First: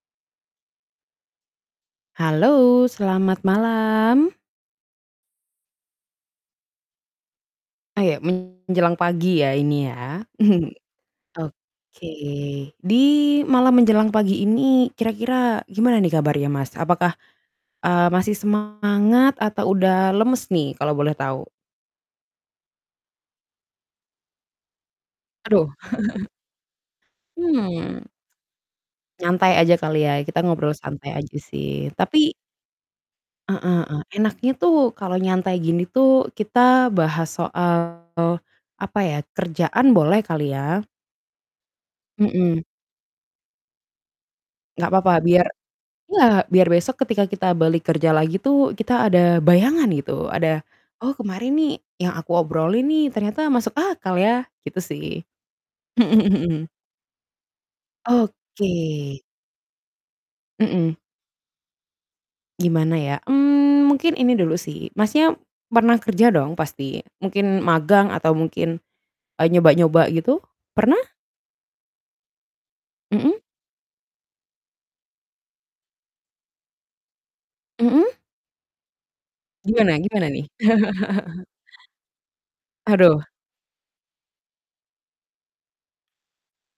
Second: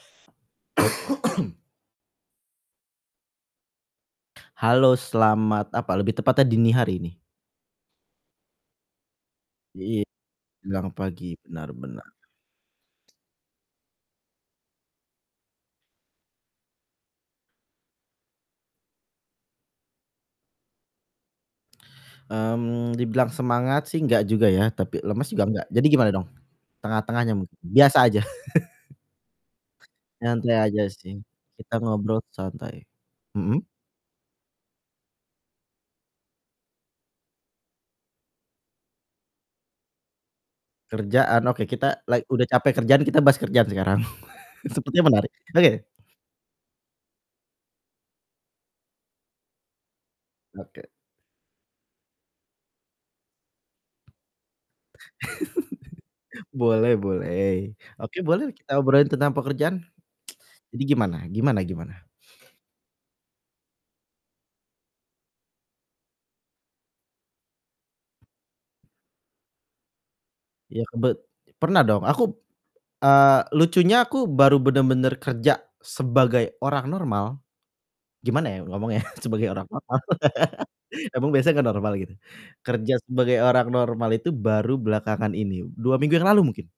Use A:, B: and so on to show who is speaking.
A: Halo, selamat malam.
B: Halo, selamat apa, lebih tepatnya dini hari nih.
A: Ayo, menjelang pagi ya ini
B: Iya,
A: ya,
B: menjelang pagi benar benar.
A: oke, di malam menjelang pagi ini kira-kira gimana nih kabarnya, Mas? Apakah, eee, masih semangat atau udah lemes nih kalau boleh tahu?
B: Mmm, dibilang semangat sih nggak juga ya tapi lemas juga nggak,
A: Aduh.
B: jadi gimana dong? Tengah-tengahnya mungkin biasa
A: Mmm.
B: aja.
A: Nyantai aja kali ya, kita
B: Nyantai
A: ngobrol
B: aja
A: santai
B: sih,
A: aja
B: kita
A: sih
B: ngobrol
A: tapi
B: santai,
A: Heeh
B: mhm?
A: heeh, enaknya tuh kalau nyantai gini tuh kita bahas soal, apa ya? Kerjaan boleh kali ya?
B: Kerjaan? Oke, kita la udah
A: Mhm.
B: capek kerjaan kita bahas kerjaan sekarang
A: Nggak
B: sepertinya
A: apa-apa,
B: menarik
A: biar
B: oke.
A: iya, biar besok ketika kita balik kerja lagi tuh, kita ada bayangan gitu, ada,
B: Oke.
A: "Oh kemarin nih yang aku obrolin nih ternyata masuk akal ya," gitu sih.
B: Boleh boleh, oke boleh
A: Oke.
B: kita obrolin tentang pekerjaan, jadi
A: Mhm.
B: gimana gimana gimana?
A: Gimana ya? Mmm, mungkin ini dulu sih Masnya, pernah kerja dong pasti? Mungkin magang atau mungkin, eee, nyoba-nyoba gitu?
B: Iya,
A: Pernah?
B: kebet pernah dong aku, eee,
A: Mhm?
B: lucunya aku baru benar-benar kerja sebagai orang normal,
A: Mhm?
B: gimana ya ngomongnya ya, sebagai orang
A: Gimana
B: normal
A: gimana nih?
B: emang biasanya gak normal gitu. Kerja
A: Aduh.
B: sebagai orang normal itu baru belakangan ini 2 minggu yang lalu mungkin.